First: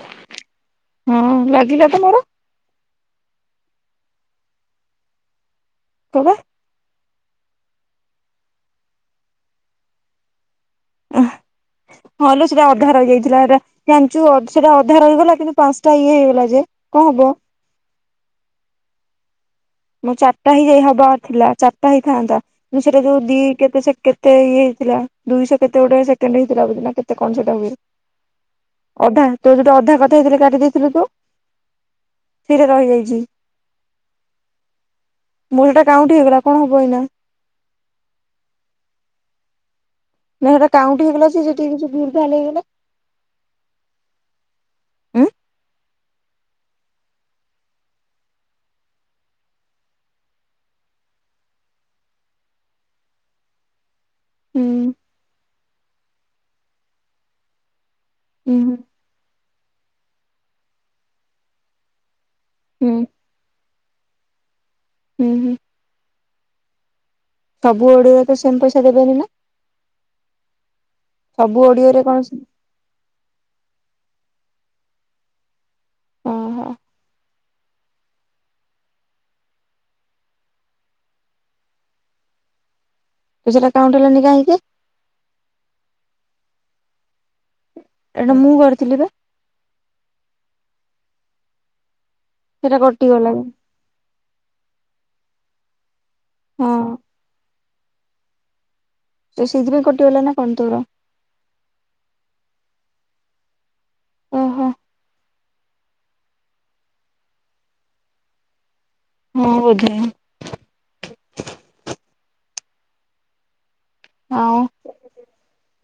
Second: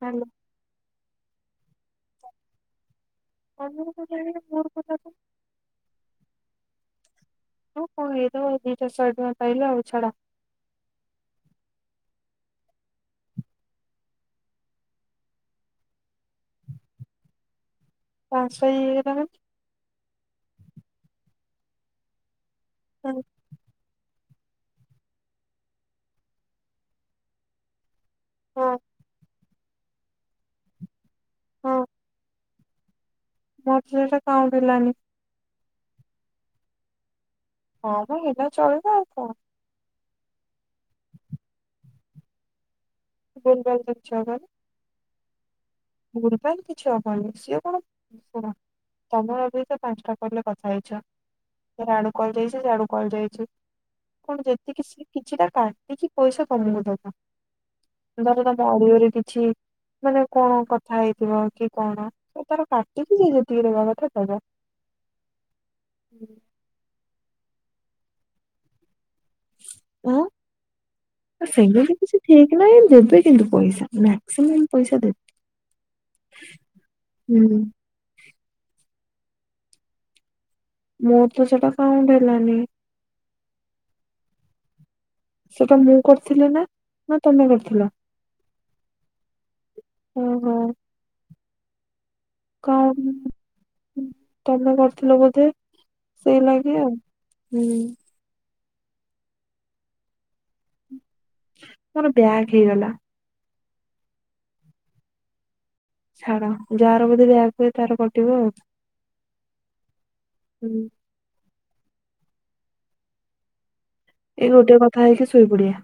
Hello ହଁ ଲାଗିଲା ତ ମୋର। [unintelligible] ମୋର କଥାକୁ କଣ? ତୁ କଣ ଆଉ ଏଇ ଦି ଟା ଶହେ ପାଇିଲୁ ଆଉଛଡା। ହଁଲେ ସେଟା ଅଧା ହେଇଯାଇଥିଲା ସେଟା ଜାଣିଚୁ ସେଟା ଅଧା ହେଇଗଲା କିନ୍ତୁ ପାଞ୍ଚଟା ଇଏ ହେଇଗଲା ଯେ କଣ ହବ। ପାଞ୍ଚଶହ ଇଏ ହେଇଗଲାରେ। ମୁଁ ଚାରିଟା ହେଇ ଯାଇ ହବାର ଥିଲା ଚାରିଟା ହେଇଥାନ୍ତା। ଦୁ ସୋ ମାନେ ଯୋଉ ଦି କେତେ କେତ କେତେ ଇଏ ହେଇଥିଲା, ଦୁଇଶହ କେତେ ଗୋଟେ ସେକେଣ୍ଡ ହେଇଥିଲା ବନା କେତ କଣ ସେଟା ହୁଏ। ହଁ ଅଧା। ତୁ ଯୋଉଟେ ଅଧା କଥା ହେଇଥିଲେ କାଟି ଦେଇଥିଲୁ ତୁ। ହଁ ଥିରେ ରହିଯାଇଚି। ମୋର ତ ସେଇଟା କାଉଣ୍ଟ ହେଲାନି ମଁ ସେଟା କାଉଣ୍ଟ ହେଇଗଲା କଣ ହବ ଏଇନା ହଁବା ସେଇଟା ଚାଲେଇଦବା ଆଉ କଟା ନା ସେଟା କାଉଁଟି ହେଇଗଲା ସେ ସେଠିକି କିଛି ଭୁଲ ଭାଲ ହେଇଗଲା ଭୁଲଭାଲ କିଛି ହବନି ଆ ଭୁଲଭାଲ କିଛି ହବନି ସିଏ କଣ ଶୁ ତମ ଅ ସେ ପାଞ୍ଚଟା କିଲେ କଥା ହେଇଛ ସେ ଆଡୁ କଲ ଯାଇଛି ସେ ଆଡୁ କଲ ଯାଇଛି କଣ ଉଁ ଯେତିକି କିଛି ନା [unintelligible] ପଇସା କମିବ ଦ ଧର ତା ହୁଁ ହୁଁ ବଡିଓରେ କିଛି ମାନେ କଣ କଥା କଥା ହେଇଥିବ କି କଣ ସେ ତାର ହୁଁ କାଟୁଛିି ସେ ଯି [unintelligible] ରହିବା କଥା ହୁଁ ହୁଁ [unintelligible] ସବୁ ଓଡିରେ ତ ସେମ ପଇସା ଦେବେନି ନା ହଁ ସବୁ ସେଇଟା ବି ଓଡିଓରେ କିଛି କଣ ଠିକ ନାହିଁ ଦେବେ କିନ୍ତୁ ପଇସା ମ୍ୟାକ୍ସିମମ୍ ପଇସା ଦେବେ ଓହୋ ହୁଁ ମୁଁ ତ ସେଟା କାଉଣ୍ଟ ହେଲାନି ତୁ ସେଟା କଉଣ୍ଟର ହେଲାନି କାହିଁକି ସେଟା ମୁଁ କରିଥିଲି ନା ନା ତମେ କରି ଏଟା ମୁଁ କରିଥିଲି ବା କ ସେଟା କଟିଗଲା ତମେ କରଥିଲ ବୋଧେ ସେଇ ହଁ ଲାଗେ ଆଉ ହୁଁ ତ ସେଇଥିପାଇଁ କୋଟି ଗଲା ନା କଣ ତର ମୋର ବ୍ୟାଗ ହେଇଗଲା ଓହୋ ଛାଡ ଯାହାର ବଧେ ବ୍ୟାଗ ହୁଏ ତାର କଟିବ ଆଉ ହଁ ବୋଧେ ହୁଁ ଏଇ ଆଉ ଗୋଟେ କଥା ହେଇକି ସୋଇପଡିଆ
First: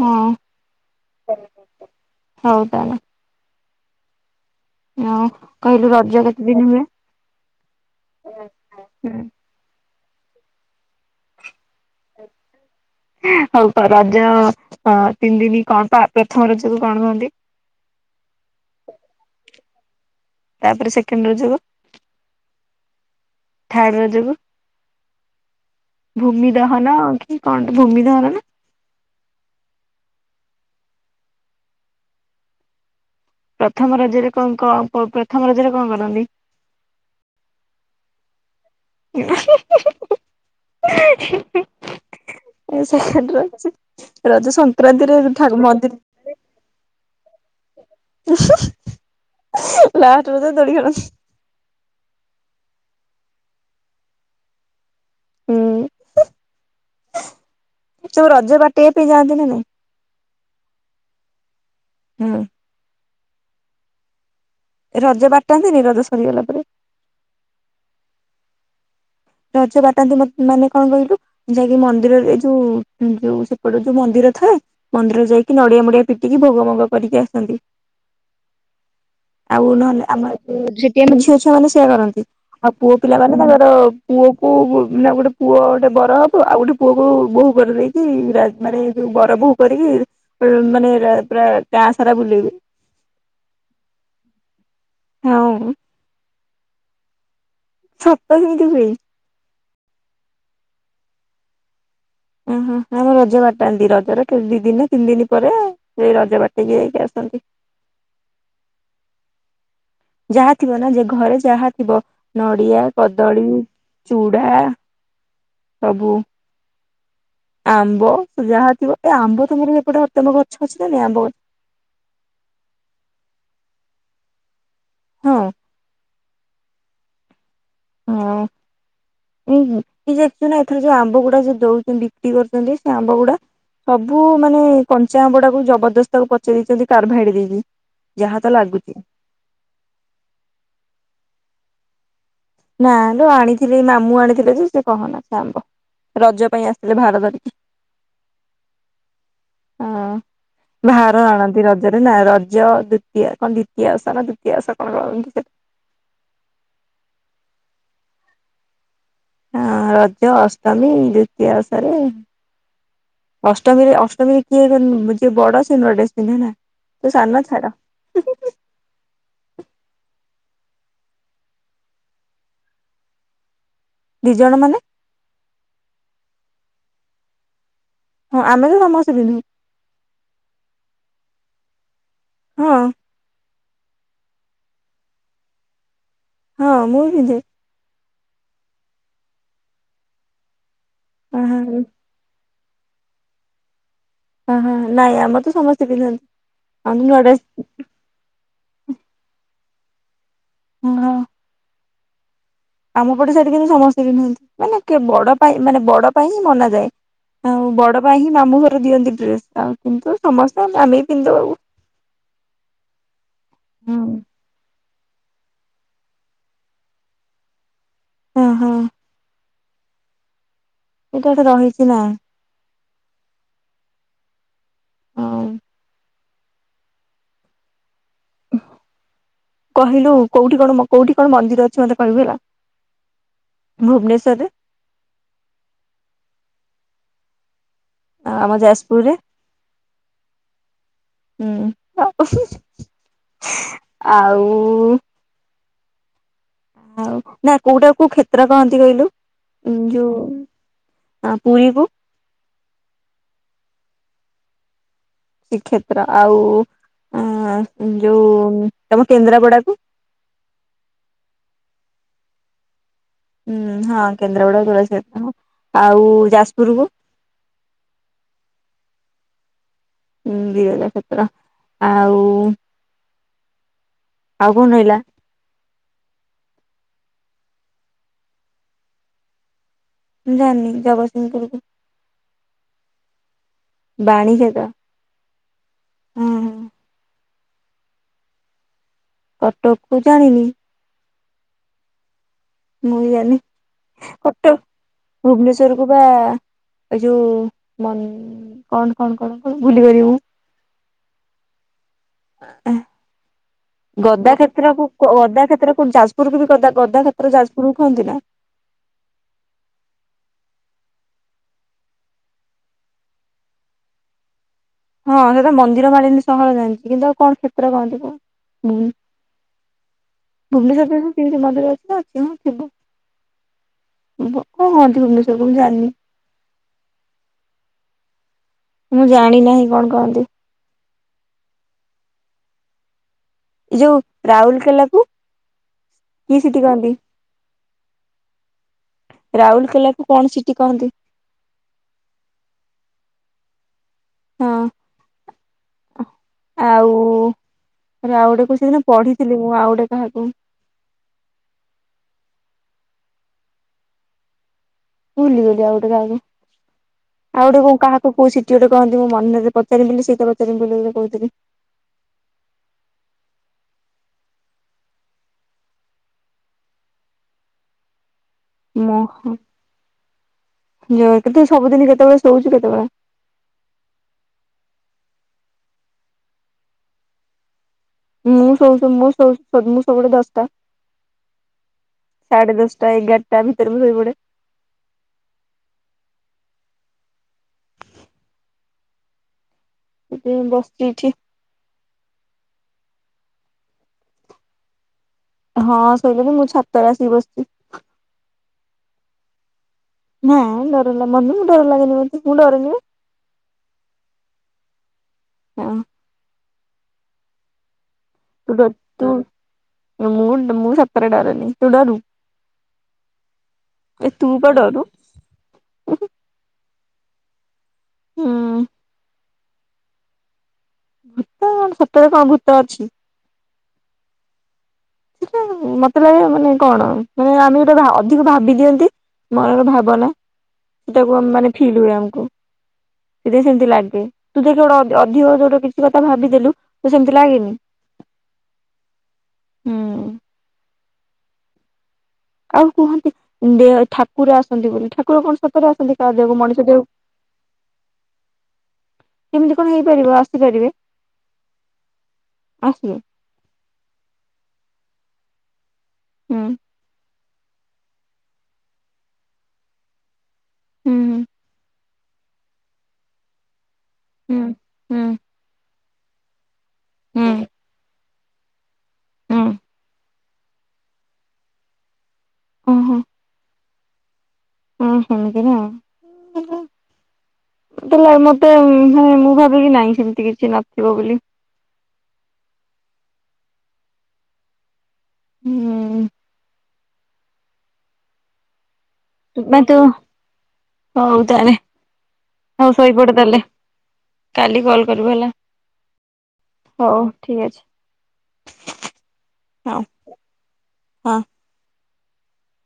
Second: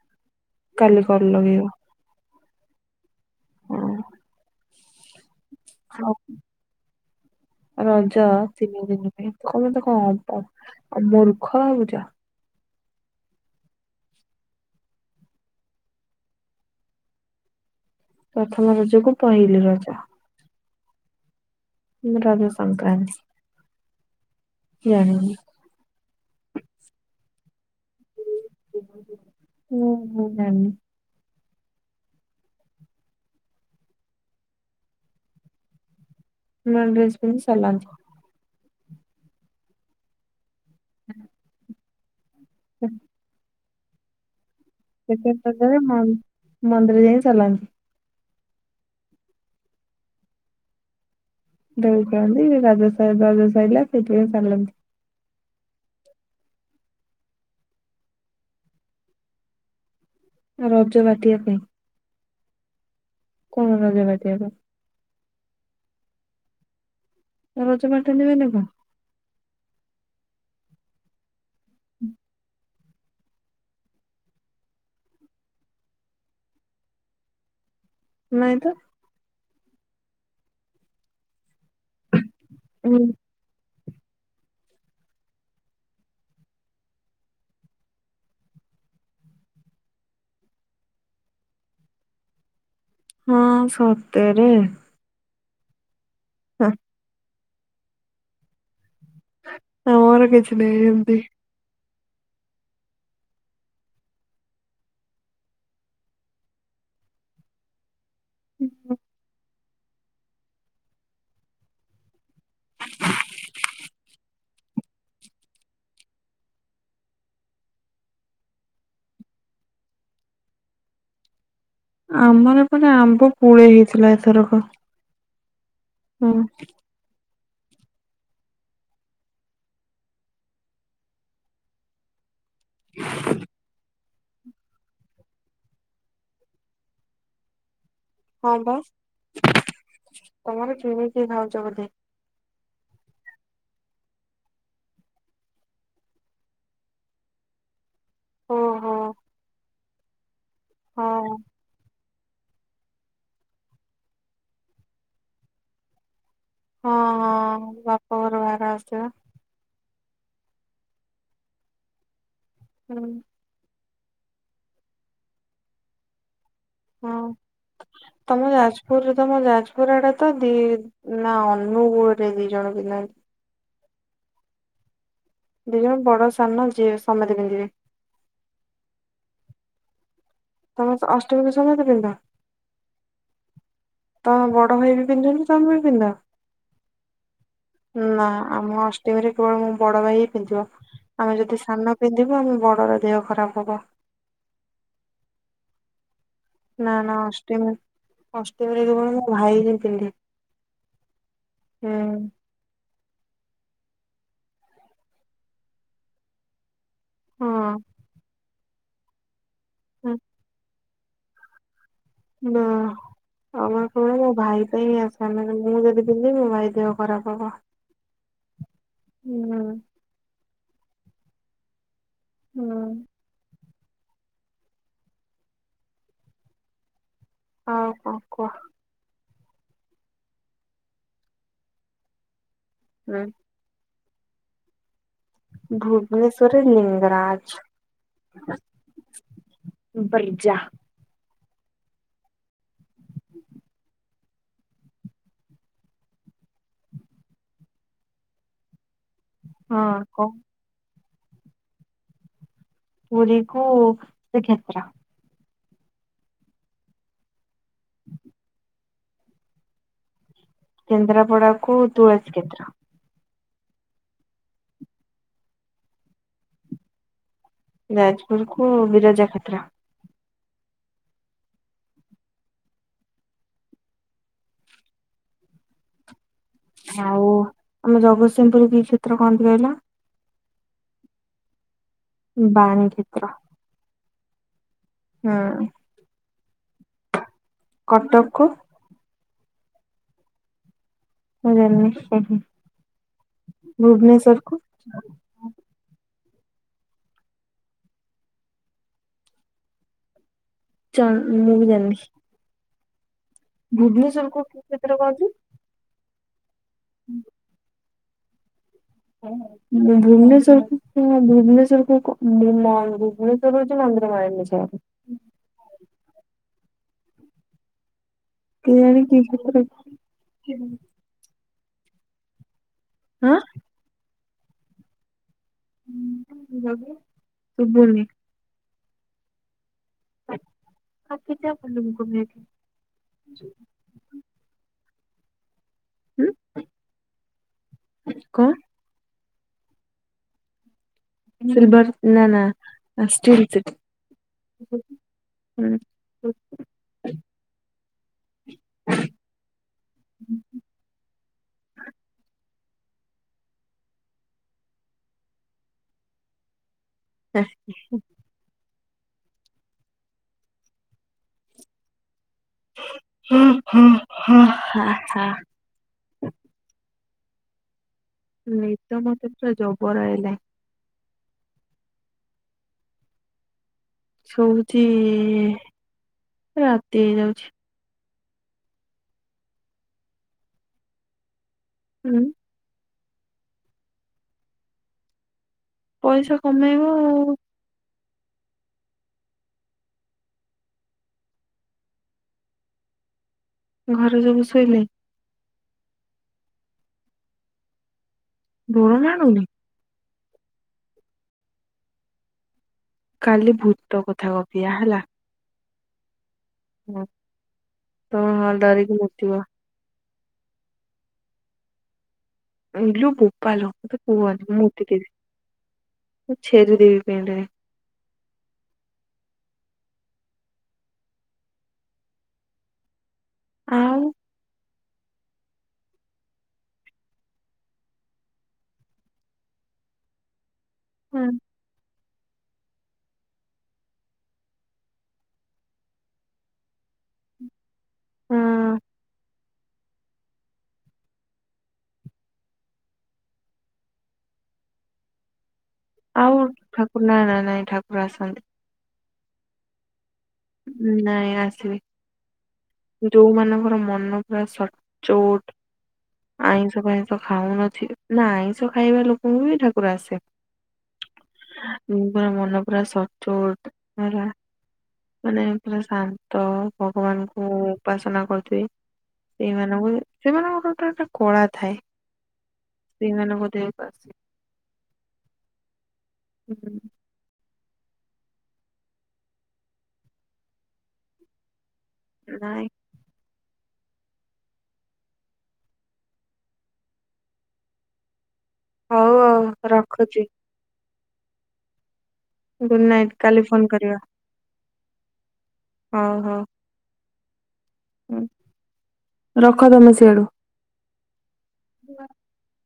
ହଁ କାଲି କ ଲଗିବ ହଉ ତାହେଲେ ହଁ ର ରାଜା ତିନି ଦିନ କମ ହଁ ଆଉ ମୂର୍ଖ ଆଉ ଯ ହଉ ରଜ ତିନି ଦିନି କଣ ପା ପ୍ରଥମ ରଜକୁ କଣ କୁହନ୍ତି? ପ୍ରଥମ ରଜକୁ ପହିଲି ରଜ। ତାପରେ ସେକେଣ୍ଡ ରଜ ହବ। ରଜ ସଂକ୍ରାନ୍ତି ଥାର୍ଡ ରଜକୁ ଜାଣିନି। ଭୂମି ଦହନ କି କଣ ଭୂମିଦହନ ନା ହୁଁ ମୁଁ ଜାଣିନି। ପ୍ରଥମ ରଜରେ କଣ କଣ ପ୍ରଥମ ରଜରେ କଣ କରନ୍ତି? ନୂଆ ଡ୍ରେସ୍ ପିନ୍ଧି ସଇଲା କଣ [unintelligible] [unintelligible] ଏ ସେକେଣ୍ଡ ରଜ। ରଜ ସଂକ୍ ସେତେକ ଦରକାର ମନ ମନ୍ଦିର ଯାଇ ସାରିଲଣି? ଲାଷ୍ଟ ରଜରେ ଦୋଳି ଖେଳନ୍ତି। ଦୋଳି ଖେଳନ୍ତି [unintelligible] ହୁଁ ତୁ ରଜ ବାଟିବା ପାଇଁ ଯାଆନ୍ତି ନା ନାଇଁ? ରଜ ବାଟିବା ପାଇଁ ହଁ। କଣ ରଜ ବାଟିବା ପାଇଁ? ରଜ ବାଟନ୍ତିନି ରଜ ସରିଗଲା ପରେ। ରଜ ବାଟନ୍ତି ମାନେ କଣ? ରଜ ବାଟନ୍ତି ମାନେ କଣ କହିଲୁ ଯାଇକି ମନ୍ଦିରରେ ଯୋଉ ଯୋଉ ସେପଟେ ଯୋଉ ମନ୍ଦିର ଥାଏ ମନ୍ଦିର ଯାଇକି ନଡିଆ ମଡିଆ ପିଟିକି ଭୋଗ ମୋଗ କରିକି ଆସନ୍ତି। ନାଇଁ ତ। ଆଉ ନହେଲେ ଆମର ଏତେ ସେଠି ଆମ ଝିଅ ଛୁଆ ମାନେ ସେଇଆ କରନ୍ତି। ଆଉ ପୁଅ ହୁଁ। ପିଲାମାନେ ତାଙ୍କର ପୁଅକୁ ମାନେ ଗୋଟେ ପୁଅ ଗୋଟେ ବର ହବ ଆଉ ଗୋଟେ ପୁଅକୁ ବୋହୂ କରିଦେଇକି ମାନେ ଏ ବର ବୋହୂ କରିକି ମାନେ ପୁରା ଗାଁ ସାରା ବୁଲେଇବେ। ହଁ ସତେରେ । ଆଉ। ସତ ସେମିତି ହୁଏ? ଆମର କିଛି ନାହିଁ ଏମତି। ଓହୋ ଆମ ରଜ ବାଟନ୍ତି ରଜର ଦି ଦିନ ତିନି ଦିନ ପରେ ସେଇ ରଜ ବାଟିକି ଯାଇକି ଆସନ୍ତି। ହୁଁ ହୁଁ। ଯାହା ଥିବ ନା ଯେ ଘରେ ଯାହା ଥିବ ନଡ଼ିଆ କଦଳୀ ଚୁଡା ସବୁ ଆମ୍ବ ଯାହା ଥିବ ଏ ଆମ୍ବ ତମର ସେପଟେ ଅତ୍ୟମ ଗଛ ଅଛି ନା ନାଇଁ ଆମ୍ବ ଆମର ଏପଟେ ଆମ୍ବ ପୁଳେ ହେଇଥିଲା ଏଥରକ। ହଁ। ହଁ। ହଁଁ ଏଇ ଜାଣିଛୁ ନା ଏଥର ଯୋଉ ଆମ୍ବ ଗୁଡା ଯୋଉ ଦଉଛନ୍ତି ବିକ୍ରି କରୁ ଛନ୍ତି ସେ ଆମ୍ବ ଗୁଡା ସବୁ ସବୁ ମାନେ କଞ୍ଚା ଆମ୍ବଡା କୁ ଜବରଦସ୍ତକୁ ପଚେଇ ଦେଇଛନ୍ତି କାର୍ଭ ହଡି ଦେଇକି। ଯାହା ହଁ ତ ଲାଗୁଛି ବାସ [inaudible] ତମର କିମ କିି ଖାଉଛ ବୋଧେ। ନା ଲୋ ଆଣିଥିଲି ମାମୁଁ ଆଣିଥିଲେ ଯେ ସେ କହନା ସେ ଆମ୍ବ ରଜ ପାଇଁ ଆସିଥିଲେ ଭାର ଧରିକି ଓ ହୋ। ହଁ। ବାହାର ଆଣନ୍ତି ରଜ ନା ରଜ ଦୂତି ଦିତିଆ [unintelligible] ଉଷା ନା କଣ ଦ୍ଵିତୀୟ ଆସା ନା ଦ୍ଵିତୀୟ ଆସା କଣ କର ସୋ ହଁ ହଁ ବାପା ଘରୁ ଭାର ଆସିବ। ହଁ ରଜ ଅଷ୍ଟମୀ ଦ୍ଵିତୀୟା ଉଷାରେ ଅଷ୍ଟମୀରେ ଅ ତମ କିଏ ଯିଏ ବଡ ସେ ନୂଆ ଡ୍ରେସ ପିନ୍ଧେ ନା। ତୁ ହଁ ସାନ ଛାଡ। ତମ ଯାଜପୁରରେ ତମ ଯାଜପୁର ଆଡେ ତ ଦି ନା ଅନୁଗୋଳରେ ବି ଜଣେ ପିନ୍ଧନ୍ତି। ଦୁଇ ଜଣ ମାନେ। ଦି ଜଣ ବଡ ସାନ ଯିଏ ସମତେ ପିନ୍ଧିବେ। ହଁ ଆମେ ତ ସମସ୍ତେ ପିନ୍ଧୁ। ତମେ ଅଷ୍ଟମୀକୁ ସମତେ ପିନ୍ଧ। ହଁ। ତ ବଡ ଭ ବି ପିନ୍ଧୁନ ତମେ ବି ପିନ୍ଧ [unintelligible] ହଁ ମୁଁ ବି ଦେ ନା ଆମ ଅଷ୍ଟମୀରେ କେବଳ ମୋ ବଡ ଭାଇ ହି ପିନ୍ଧିବ। ଆମେ ଯଦି ହଁ ସାନ ପିନ୍ଧିବୁ ଆମେ ବ ଘର [unintelligible] ଦେହ ଖରାପ ହବ ଓହୁଁ ନାଇଁ ଆମର ତ ସମସ୍ତେ ପିନ୍ଧନ୍ତି। ନା ଆମେ ନା ନୂଆ ଡ୍ରେସ ଅଷ୍ଟମୀ ଅଷ୍ଟମୀ ରେ କେବଳ ମ ଭାଇ ି [unintelligible] ହଁ [unintelligible] ହୁଁ। ଆମ ପଟେ ସେଠି କିନ୍ତୁ ସମସ୍ତେ ପିନ୍ଧନ୍ତି ମାନେ ବଡ ପାଇଁ ମାନେ ବଡ ପାଇଁ ହିଁ ମନାଯାଏ। ଆଉ ହଁ ବଡ ପାଇଁ ହିଁ ମାମୁଁ ଘର ଦିଅନ୍ତି ଡ୍ରେସ୍। ଆଉ କିନ୍ତୁ ସମସ୍ତେ ଆମେ ମି କିନ୍ଦ ହୁ [unintelligible] ନା ଆମର କଣ ହେଲା ମୋ ଭାଇ ପାଇଁଁ ଆସ୍ ସେମାନେ ମୁଁ ଯଦି ପିନ୍ଧିବି ମୋ ଭାଇ ଦେହ ଖରାପ ହବ। ହଁ ହଁ। ହୁଁ। ଏଇଟା ଏଟେ ରହିଛି ନା। ହୁଁ। ହଁ ହଁ। [unintelligible] କହିଲୁ କୋଉଠି କଣ ମ କୋଉଠି କଣ ମନ୍ଦିର ଅଛି ମତେ କହିବୁ ହେଲା? ହୁଁ। ଭୁବନେଶ୍ୱରରେ? ଭୁବନେଶ୍ଵରରେ ଲିଙ୍ଗରାଜ୍। ଆଉ ଆମ ଯାଜପୁରରେ ବର୍ଜା ହୁଁ [unintelligible] ଆଉ ଆଉ ନା କୋଉଟା କୋଉ କ୍ଷେତ୍ର କହନ୍ତି କହିଲୁ? ହଁ କହ। ଆଁ ପୁରୀକୁ? ପୁରୀକୁ ଶୀକ୍ଷେତ୍ର। ଶୀକ୍ଷେତ୍ର, ଆଉ ଉଁ ଯୋଉ ତମ କେନ୍ଦ୍ରାପଡାକୁ? କେନ୍ଦ୍ରାପଡାକୁ ତୁଳସୀ କେତ୍ର। ହୁଁ ହଁ କେନ୍ଦ୍ରାପଡାକୁ ତୁଳସୀକ୍ଷେତ୍ର ଆଉ ଯାଜପୁରକୁ? ଯାଜପୁରକୁ ବିରଜା କ୍ଷେତ୍ର। ଉଁ-ଉଁ ବିରଜାକ୍ଷେତ୍ର ଆଉ ଆଉ କଣ ରହିଲା? ଆଉ ଆମ ଜଗତସିଂହପୁରକୁ କି କ୍ଷେତ୍ର କହନ୍ତି କହିଲ? ମୁଁ ଜାଣିନି ଜଗତସିଂହପୁରକୁ ବାଣୀ କ୍ଷେତ୍ର। ବାଣୀ ଖେତ? ହୁଁ-ଉଁ। କଟକକୁ? କଟକକୁ ଜାଣିନି। ମୁଁ ବି [unintelligible] ମୁଁ ବି ଜାଣିନି, କଟକ କୁ ଭୁବନେଶ୍ଵରକୁ ପା ଏ ଯୋଉ-ଉ-ଉ ମ କଣ-କଣ-କଣ-କଣ ଭୁଲି ଗଲି ମ। ଚ ମୁଁ ବି ଜାଣିନି। ହୁଁ। ଭୁବନେଶ୍ୱର ଗଦା କୁ କି କ୍ଷେତ୍ରକୁ କ୍ଷେତ୍ର କହନ୍ତି ଗଦା କ୍ଷେତ୍ରକୁ ଯାଜ୍ ପୁରୀକୁ ବି ଗଦକ୍ ଗଦାକ୍ଷେତ୍ର ଯାଜପୁରକୁ କୁହନ୍ତି ନା? [inaudible] ଭୁବନେଶ୍ବରକୁ ହଁ ଭୁବନେଶ୍ବରକୁ କଣ [inaudible] ମନ୍ଦିର ମାଳିନୀ ସହର। ହଁ ସେଟା ମନ୍ଦିର ମାଳିନୀ ସହର ଜାଣିଛି କିନ୍ତୁ ଆଉ କଣ କ୍ଷେତ୍ର କହନ୍ତି କହ? ହୁଁ କେଜାଣି କି କ୍ଷେତ୍ର ଭୁବନେଶ୍ବର [unintelligible] [unintelligible] ଥିବ। ଆଁ। [unintelligible] ତୁ ବୁଲି ମୁଁ ଜାଣି ନାହିଁ କଣ କହନ୍ତି [unintelligible] ଏଇ ଯୋଉ ରାଉଲୁକେଲା କୁ ହୁଁ କି ସିଟି କହନ୍ତି? କଣ ରାଉଲୁକେଲାକୁ କଣ ସିଟି କହନ୍ତି? ସିଲଭର ନା ନା ଷ୍ଟିଲ ସିଟି? ହଁ ହୁଁ। ରାଉଡ ମୁଁ ସେଦିନ ପଢିଥିଲି ମୁଁ ଆଉ ଗୋଟେ କାହାକୁ? ଭୁଲି ଗଲି ଆଉ ଗୋଟେ କହାକୁ। ଆଉ ଗୋଟେ କହାକୁ କଉ ସିଟି ଗୋଟେ କହନ୍ତି ମୁଁ ମନରେ ପଚାରିି ବୋଲି ସେଇତ ପଚାରିବି ବୋଲି କହୁଥିଲି। ହୁଁ ହୁଁ ହଁ ହ ହ। ନିଦ ମତେ ମୋହନ ପୁର ଜବର ଆଇଲା। ଏ ତୁ ସବୁଦିନ କେତେବେଳେ ଶୋଉଛୁ କେତେବେଳେ? ଶୋଉଛି ରାତି ହେଇ ଯାଉଛି। ମୁଁ ସୋଉ ମୁଁ ସୋଉ ମୁଁ ସବୁଳେ ଦଶଟା। ହୁଁ ସାଢ଼େ ଦଶ ଟା ଏଗାରଟା ଭିତରେ ମୁଁ ଶୋଇପଡ଼େ। ପଇସା କମେଇବ ଆଉ। ସେ ବସିଛି। ଘର ସବୁ ଶୋଇଲେ? ହଁ ଶୋଇଲେନି ମୁଁ ଛାତରେ ଆସିକି ବସିଛି। ଧର ଜଣୁନି [unintelligible] ହଁ ଡର ଲଲା [unintelligible] ମନୁ ମୁଁ ଡର ଲାଗେନି ମୋତେ ମୁଁ ଡରେନି। କାଲି ଭୂତ କଥା ଗଫିବା ହେଲା। ହ। ହଁ ହ ହଁ ତୁ ଡ ଦରିକୁ ତୁ ମୂତିବ। ମୁଁ ମୁଁ ସତରେ ଡରେନି ତୁ ଡରୁ? ଇଲୋ ବୋପାଲ ଏ ତୁ ପା କୁହନି ଡରୁ ମୁଁତିଦେବି ମୁଁ ଛେରି ଦେ ପଣ୍ଡ [unintelligible] ହୁଁ। ଭୂତ କଣ ସତରେ କଣ ଭୂତ ଅଛି? ଆଉ। [inaudible] ମତେ ଲାଗେ ମାନେ କଣ ମାନେ ଆମେ ଗୋଟେ ଅଧିକ ଭାବି ଦିଅନ୍ତି ମନର ଭାବନା। ସେ ତାକୁ ମାନେ ଫିଲ୍ ହୁଏ ଆମକୁ। ସେ ଯେ ସେମତି ଲାଗେ ତୁ ଦେଖେ ଗୋଟେ ଅଧି ଅଧିକ ଜଉଟା କିଛି କଥା ଭାବିଦେଲୁ ତ ସେମିତି ଲାଗେନି। ହଁ। ହୁଁ। ଆଉ କୁହନ୍ତି ଦେ ଠାକୁର ଆସନ୍ତି ବୋଲି ଠାକୁର କଣ? ସତରେ ଆସନ୍ତି କାହା ଦେହକୁ ଆଉ ମଣିଷ ଦେହକୁ? ଠାକୁର ନା ନାନା ନାଇ ନାଇଁ ଠାକୁର ଆସନ୍ତି। କେମିତି କଣ ହେଇପାରିବ? ଆସ୍ ନାଇଁ ଆସିବେ ଆସିବେ। ଯୋଉମାନଙ୍କର ମନ ପୁରା ସ ଚଉଟ ହୁଁ ଆଇଁସ ଫାଇଁସ ଖ ଖାଉନଥି ନା ଆଇଁଷ ଖାଇବା ଲୋକଙ୍କୁ ବି ଠାକୁର ଆସେ। ହୁଁ ହୁଁ। ମୁଁ ପୁରା ମନ ପୁରା ସଚୋଟ। ହେଲା ହୁଁ ହୁଁ ହୁଁ ମାନେ ପୁରା ଶାନ୍ତ। ଭଗବାନ। ହୁଁ ହୁ ଉପାସନା। ହୋଇଥେ। ହୁଁ ଏଇ ମାନଙ୍କୁ ସେମାନଙ୍କର ଗୋଟେ ଟ ଟ ଟ କଳା ଥାଏ। ଓହୋ ସେଇମାନେ ବୋଧେ ହଁ ହମଦିରା। ହୁଁ ତେଲେ ମତେ ମୁଁ -ମୁଁ ଭାବିକି ନାଇଁ ସେମିତି କିଛି ନଥିବ ବୋଲି। ନାଇଁ ହୁଁ। ହଉ ହଉ ବା ତୁ ରଖୁଚି। ହଉ ତାରେ ହଉ ନାଇଟ୍ ଶୋଇପଡ଼ ତାଲେ କାଲି ଫୋନ କରିବା କାଲି କଲ କରିବୁ ହେଲା ହଉ। ଠିକ୍ ଅଛି। ହୁଁ ରଖ ହଉ ତମେ ସିଆଡୁ। ହଁ। [inaudible]